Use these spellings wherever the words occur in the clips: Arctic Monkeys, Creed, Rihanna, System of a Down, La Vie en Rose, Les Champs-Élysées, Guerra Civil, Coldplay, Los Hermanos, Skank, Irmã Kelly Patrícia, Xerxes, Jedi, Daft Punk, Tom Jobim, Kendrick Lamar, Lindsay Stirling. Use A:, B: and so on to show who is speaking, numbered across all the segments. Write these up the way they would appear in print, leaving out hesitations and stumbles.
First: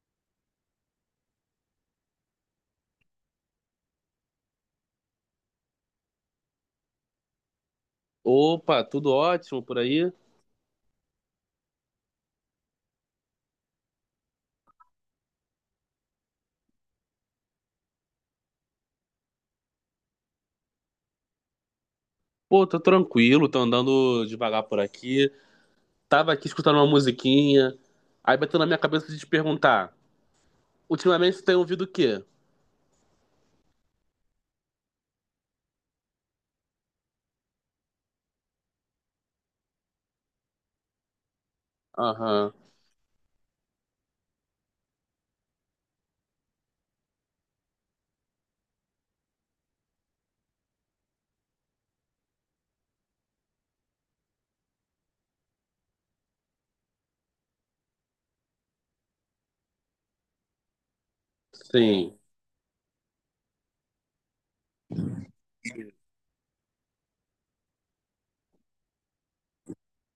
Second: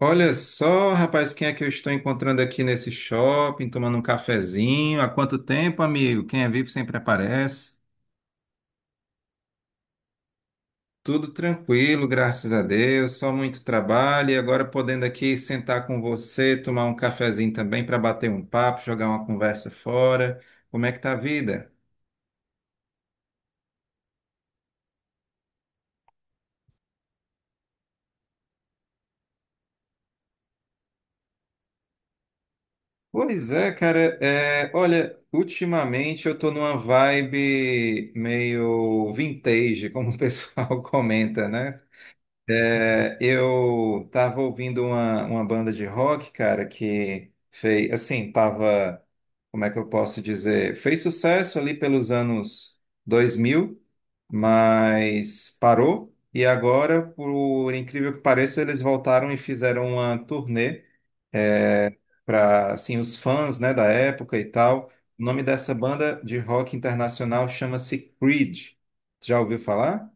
A: Olha só, rapaz, quem é que eu estou encontrando aqui nesse shopping, tomando um cafezinho? Há quanto tempo, amigo? Quem é vivo sempre aparece.
B: Opa, tudo ótimo por aí?
A: Tudo tranquilo, graças a Deus, só muito trabalho e agora podendo aqui sentar com você, tomar um cafezinho também para bater um papo, jogar uma conversa fora. Como é que tá a vida?
B: Pô, tô tranquilo, tô andando devagar por aqui. Tava aqui escutando uma musiquinha. Aí bateu na minha cabeça de te perguntar: ultimamente você tem ouvido o quê?
A: Pois é, cara. Olha, ultimamente eu tô numa vibe meio vintage, como o pessoal comenta, né?
B: Aham,
A: Eu tava ouvindo uma banda de rock, cara, que fez, assim, tava, como é que eu posso dizer, fez sucesso ali pelos anos 2000, mas parou, e agora, por incrível que pareça, eles voltaram e fizeram uma turnê
B: sim.
A: para, assim, os fãs, né, da época e tal. O nome dessa banda de rock internacional chama-se Creed. Já ouviu falar?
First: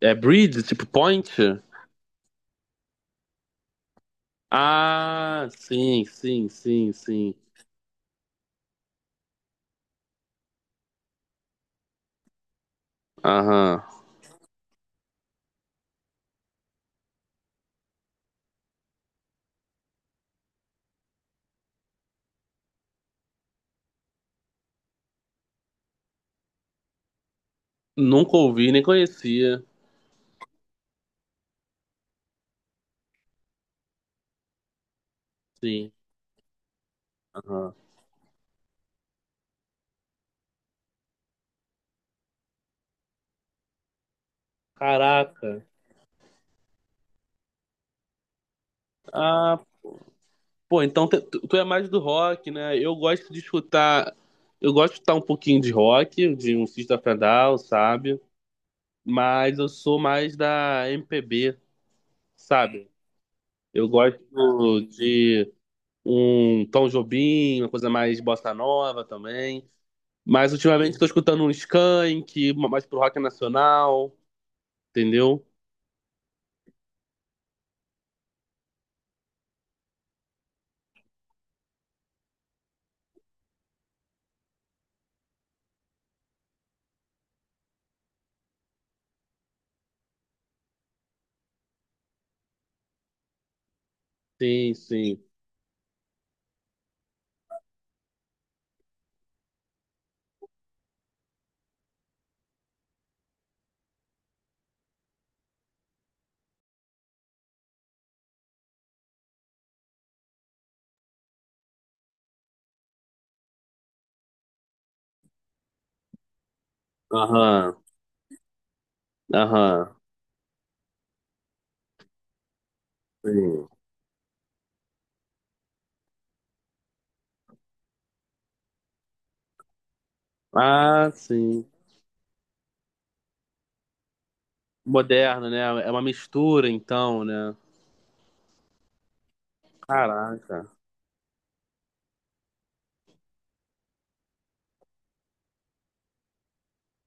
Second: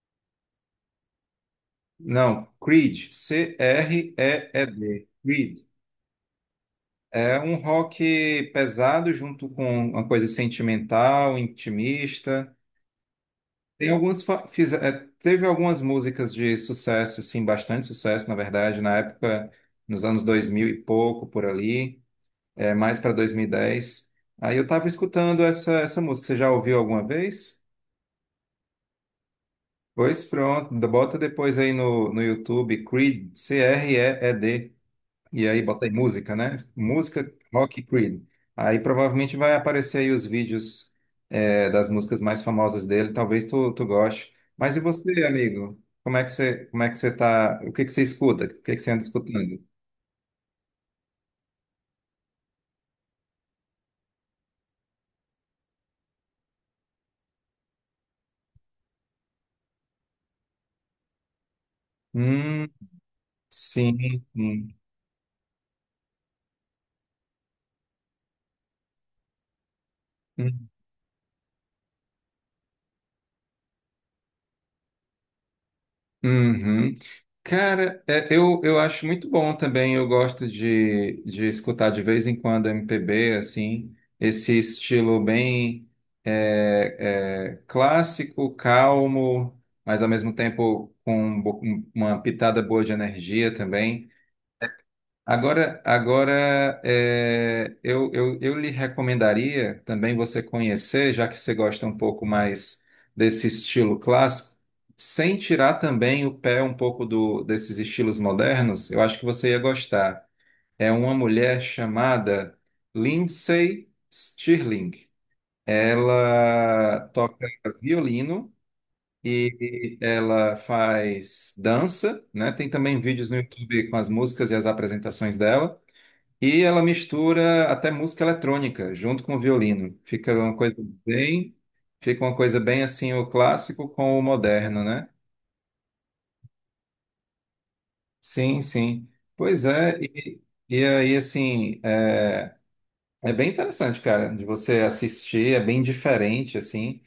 B: É Bridge, tipo Point?
A: Não, Creed, C-R-E-E-D,
B: Ah,
A: Creed.
B: sim, sim, sim, sim.
A: É um rock pesado junto com uma coisa sentimental, intimista.
B: Aham.
A: Tem algumas fa- fiz- é, Teve algumas músicas de sucesso, assim, bastante sucesso, na verdade, na época, nos anos 2000 e pouco, por ali, mais para 2010. Aí eu estava escutando essa música. Você já ouviu alguma vez?
B: Nunca ouvi, nem conhecia.
A: Pois pronto, bota depois aí no YouTube, Creed, C-R-E-E-D. E aí botei
B: Sim,
A: música, né? Música
B: aham.
A: Rock Creed. Aí provavelmente vai aparecer aí os vídeos das músicas mais famosas dele. Talvez tu goste. Mas e você,
B: Caraca.
A: amigo? Como é que você, como é que você tá? O que que você escuta? O que que você anda escutando?
B: Ah, pô, então tu é mais do rock, né? Eu gosto de escutar. Eu gosto de escutar um pouquinho de rock, de um System of a Down, sabe? Mas eu sou mais da MPB,
A: Hum,
B: sabe? Eu gosto
A: sim. Hum.
B: de um Tom Jobim, uma coisa mais bossa nova também. Mas ultimamente estou escutando um Skank, mais pro rock nacional, entendeu?
A: Uhum. Cara, é, eu acho muito bom também. Eu gosto de escutar de vez em quando MPB, assim, esse estilo bem clássico, calmo, mas ao mesmo tempo com um uma pitada boa de energia também.
B: Sim, sim.
A: Agora eu lhe recomendaria também você conhecer, já que você gosta um pouco mais desse estilo clássico, sem tirar também o pé um pouco desses estilos modernos, eu acho que você ia gostar. É uma mulher chamada Lindsay Stirling. Ela toca
B: Aham,
A: violino
B: aham,
A: e ela faz dança, né? Tem também vídeos no
B: sim.
A: YouTube com as músicas e as apresentações dela. E ela mistura até música eletrônica junto com o violino.
B: Ah,
A: Bem,
B: sim.
A: Fica uma coisa bem assim o clássico com o moderno, né?
B: Moderna, né? É uma mistura, então, né?
A: Sim, sim. Pois é, e,
B: Caraca,
A: e aí assim, é, é bem interessante, cara, de você assistir, é bem diferente assim.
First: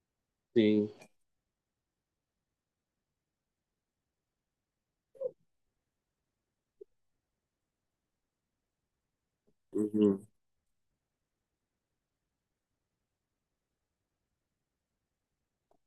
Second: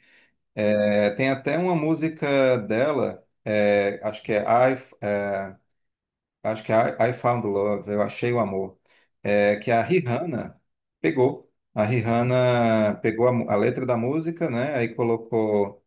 B: sim.
A: É, tem até uma música dela, acho que é I, I Found Love, Eu Achei o Amor, que a
B: Uhum.
A: Rihanna pegou. A Rihanna pegou a letra da música, né? Aí colocou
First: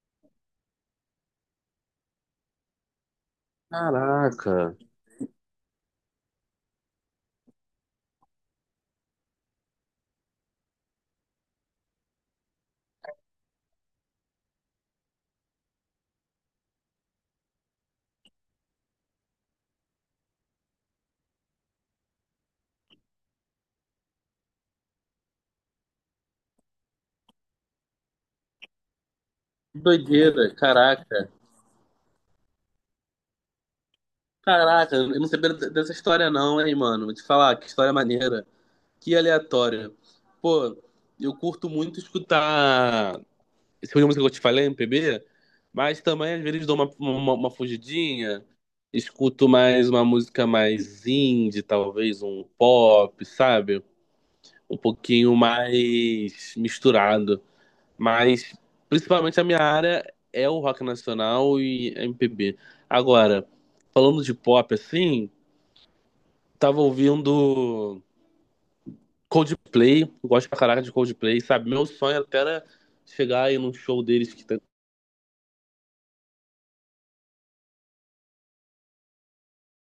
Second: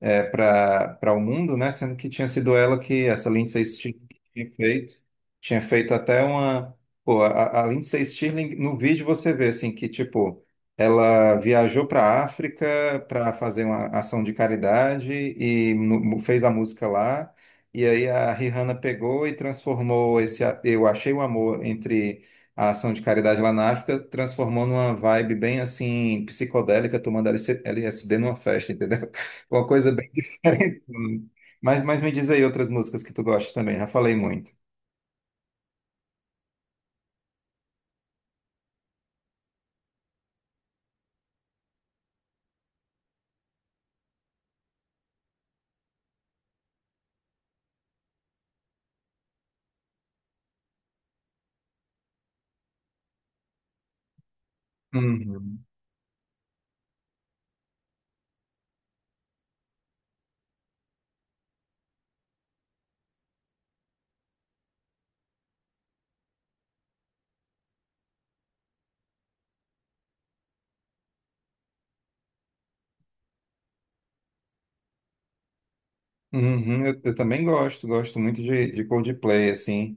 A: para o mundo, né? Sendo que tinha sido ela que essa Lindsay Stirling tinha
B: Caraca.
A: feito, tinha feito até uma, pô, a Lindsay Stirling no vídeo você vê assim que tipo ela viajou para a África para fazer uma ação de caridade e fez a música lá. E aí a Rihanna pegou e transformou esse Eu Achei o Amor entre a ação de caridade lá na África, transformou numa vibe bem assim psicodélica, tomando LSD numa festa, entendeu? Uma
B: Que
A: coisa bem
B: Doideira,
A: diferente.
B: caraca.
A: Mas me diz aí outras músicas que tu gosta também, já falei muito.
B: Caraca, eu não sabia dessa história não, hein, mano. Vou te falar, que história maneira. Que aleatória. Pô, eu curto muito escutar esse tipo de música que eu te falei, MPB, mas também às vezes dou uma fugidinha, escuto mais uma música mais indie, talvez um pop, sabe? Um pouquinho
A: Uhum.
B: mais misturado. Mas principalmente a minha área é o rock nacional e MPB. Agora, falando de pop assim, tava ouvindo Coldplay, gosto pra caraca de Coldplay, sabe? Meu sonho até era chegar aí num show deles que tem
A: Uhum, eu também gosto, gosto muito de Coldplay, assim.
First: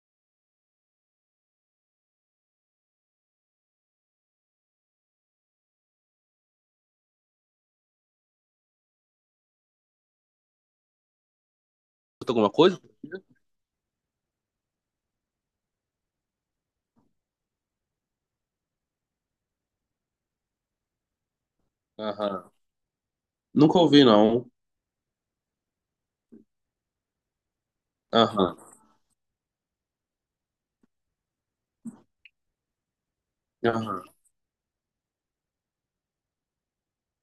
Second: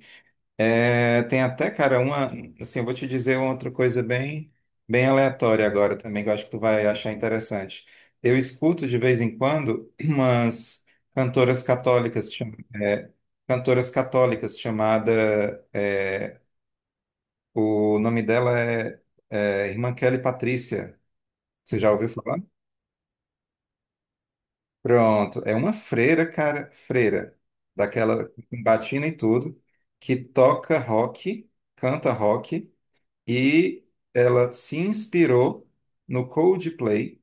A: É, tem até, cara, uma, assim, Eu vou te dizer uma outra coisa bem, bem aleatória agora também, que eu acho que tu vai achar interessante. Eu escuto de vez em quando umas cantoras
B: escuta
A: católicas,
B: alguma coisa.
A: cantoras católicas chamada, é, o nome dela é, é Irmã Kelly Patrícia. Você já ouviu falar?
B: Aham. Nunca ouvi, não.
A: Pronto. É uma freira, cara, freira, daquela
B: Aham.
A: com batina e tudo, que toca rock, canta rock, e
B: Aham.
A: ela se inspirou no Coldplay.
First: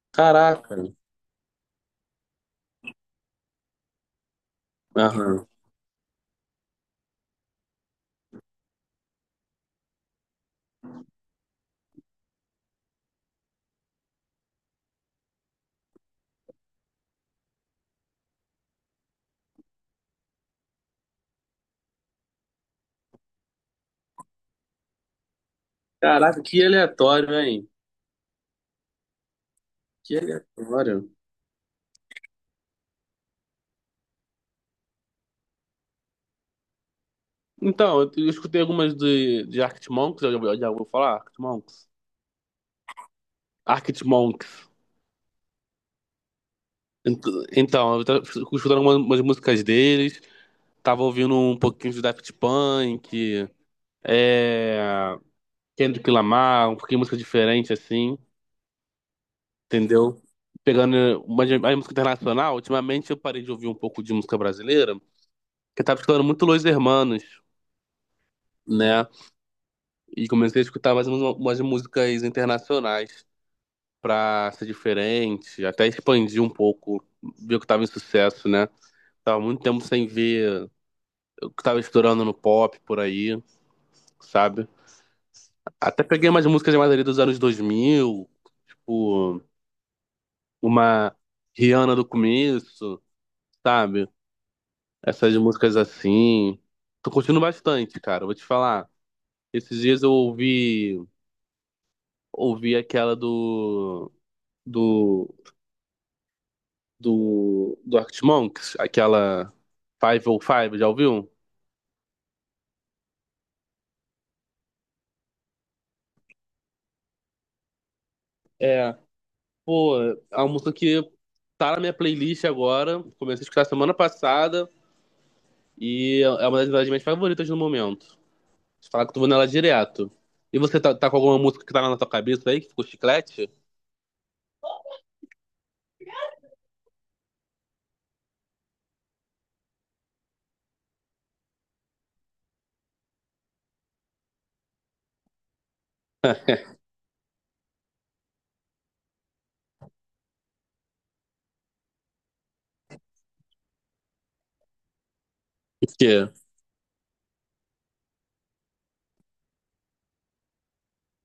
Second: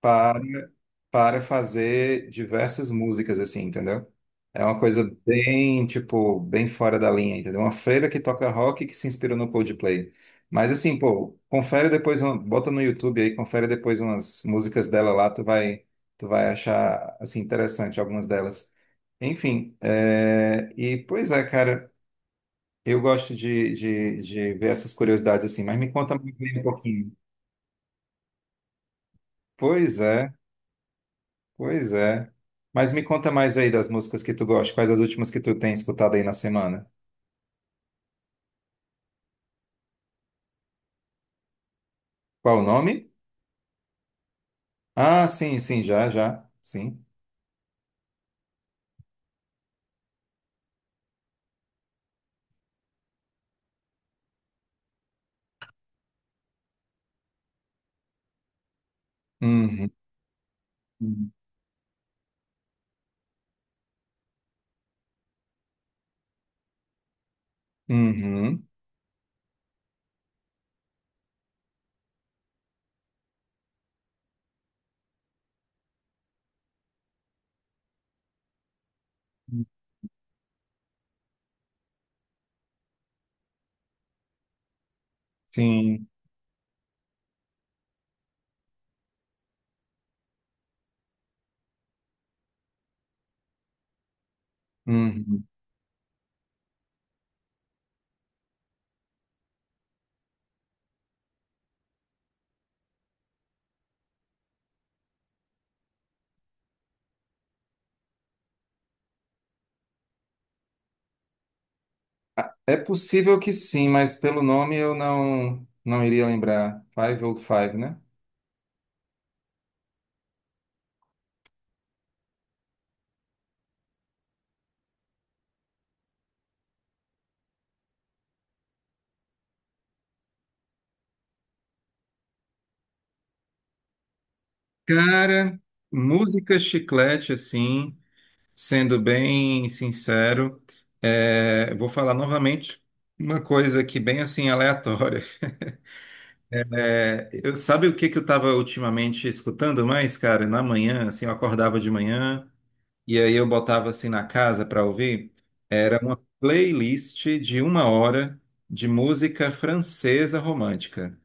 A: para,
B: Caraca.
A: Para fazer diversas músicas, assim, entendeu? É uma coisa
B: Aham.
A: bem, tipo, bem fora da linha, entendeu? Uma freira que toca rock que se inspirou no Coldplay. Mas assim, pô, confere depois, bota no YouTube aí, confere depois umas músicas dela lá, tu vai achar, assim, interessante algumas delas. Enfim, e pois é, cara, eu gosto de ver essas curiosidades assim, mas me conta mais
B: Caraca,
A: bem um
B: que
A: pouquinho.
B: aleatório, hein?
A: Pois
B: Que
A: é.
B: aleatório.
A: Pois é. Mas me conta mais aí das músicas que tu gosta. Quais as últimas que tu tem escutado aí na semana?
B: Então, eu escutei algumas de Arctic Monkeys, eu já ouviu falar? Arctic Monkeys?
A: Qual o nome?
B: Arctic Monkeys.
A: Ah, sim, sim, já, já. Sim.
B: Ent- Então, eu tava escutando algumas umas músicas deles, tava ouvindo um pouquinho de Daft Punk, é, Kendrick Lamar, um pouquinho de música diferente, assim,
A: Uhum.
B: entendeu? Pegando a música internacional, ultimamente eu parei de ouvir um pouco de música brasileira, porque eu tava escutando muito Los Hermanos,
A: Uhum.
B: né? E comecei a escutar mais umas músicas internacionais. Pra ser diferente, até expandir um pouco, ver o que tava em sucesso, né? Tava muito tempo sem ver o que tava estourando no pop por aí, sabe? Até
A: Sim.
B: peguei umas músicas de ali dos anos 2000, tipo, uma Rihanna do começo, sabe? Essas
A: Uhum.
B: músicas assim. Tô curtindo bastante, cara, vou te falar. Esses dias eu ouvi aquela do, do Arctic Monkeys, aquela Five oh Five, já ouviu?
A: É possível que sim, mas pelo nome eu não iria lembrar. Five Old Five, né?
B: É, pô, a música que tá na minha playlist agora, comecei a escutar semana passada e é uma das minhas favoritas no momento. Você fala que tu vou nela direto. E você tá com alguma música que tá na tua cabeça aí, que ficou chiclete?
A: Cara, música chiclete, assim, sendo bem sincero, vou falar novamente uma coisa aqui bem assim aleatória. Sabe o que que eu estava ultimamente escutando mais, cara? Na manhã, assim, eu acordava de manhã e aí eu botava assim na casa para ouvir. Era uma
B: Que,
A: playlist de uma hora de música francesa romântica.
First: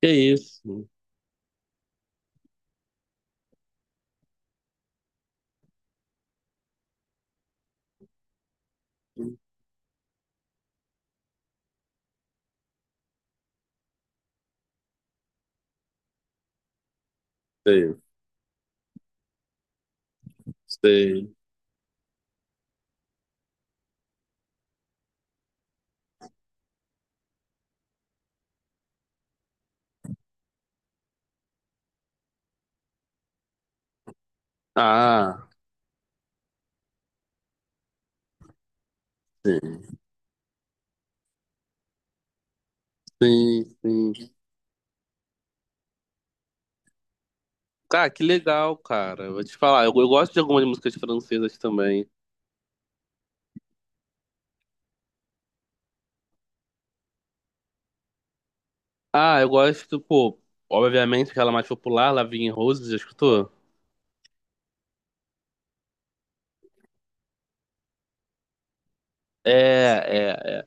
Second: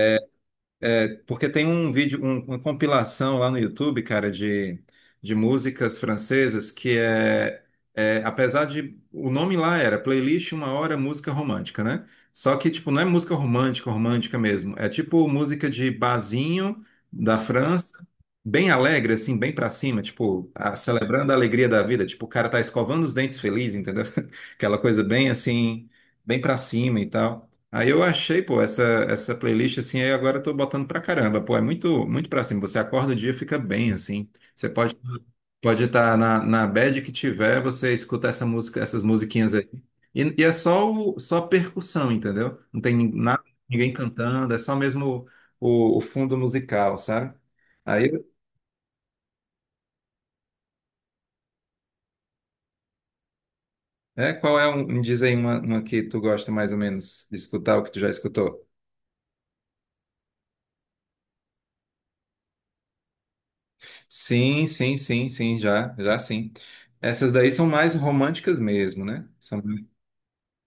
B: que isso?
A: É, porque tem um vídeo, uma compilação lá no YouTube, cara, de músicas francesas que é, é, apesar de, o nome lá era Playlist Uma Hora Música Romântica, né? Só que, tipo, não é música romântica, romântica mesmo. É tipo música de barzinho da
B: Sei,
A: França, bem alegre, assim, bem pra cima, tipo, celebrando
B: sei.
A: a alegria da vida. Tipo, o cara tá escovando os dentes feliz, entendeu? Aquela coisa bem, assim, bem pra cima e tal. Aí eu achei, pô, essa playlist assim, aí agora eu tô botando pra caramba, pô, é muito muito pra cima. Você acorda o dia, fica bem assim. Você pode
B: Ah,
A: pode estar na bad que tiver, você escuta essa música, essas musiquinhas aí.
B: sim,
A: E é só só percussão, entendeu? Não tem nada,
B: sim,
A: ninguém
B: sim.
A: cantando, é só mesmo o fundo musical, sabe? Aí,
B: Cara, que legal, cara. Vou te falar, eu gosto de algumas músicas francesas também.
A: é, qual é um, me diz aí uma que tu gosta mais ou menos de escutar, o que tu já escutou?
B: Ah, eu gosto, pô, obviamente aquela mais popular, La Vie en Rose, já escutou?
A: Sim, sim, sim, sim, já, já sim. Essas daí são mais românticas mesmo, né? São...
B: É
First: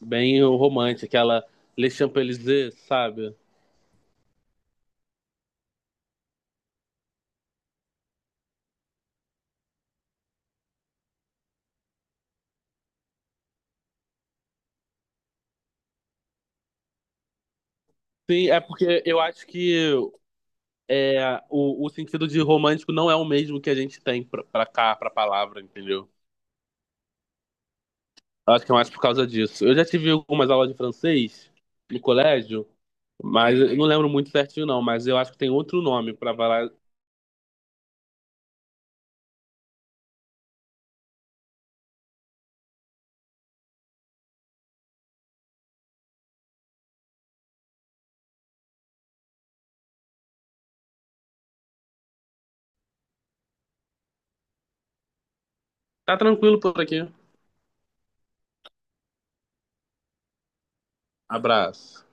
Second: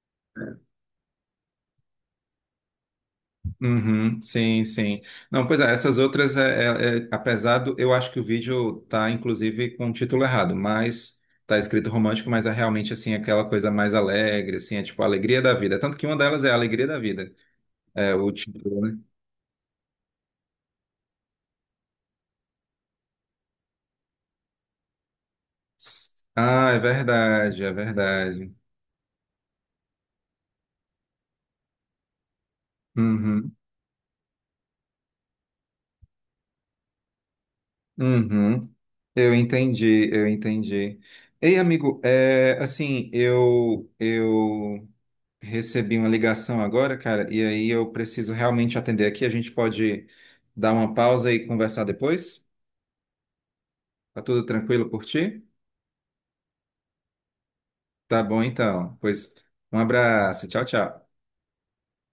B: bem romântica, aquela Les Champs-Élysées, sabe?
A: Uhum, sim, sim. Não, pois é, essas outras, apesar do, eu acho que o vídeo tá, inclusive, com o título errado, mas tá escrito romântico, mas é realmente, assim, aquela coisa mais alegre, assim, é tipo a alegria da vida. Tanto que uma delas é a alegria da vida, é o
B: Sim, é
A: título, né?
B: porque eu acho que é, o sentido de romântico não é o mesmo que a gente tem pra cá, pra palavra, entendeu?
A: Ah, é verdade, é
B: Eu
A: verdade.
B: acho que é mais por causa disso. Eu já tive algumas aulas de francês no colégio,
A: Uhum,
B: mas eu não lembro muito certinho, não. Mas eu acho que tem outro nome pra falar.
A: uhum. Eu entendi, eu entendi. Ei, amigo, é, assim, eu recebi uma ligação agora, cara, e aí eu preciso realmente atender aqui. A gente pode dar uma pausa e conversar depois? Tá tudo tranquilo por ti?
B: Tá tranquilo por aqui.
A: Tá bom, então. Pois um abraço, tchau, tchau.
B: Abraço.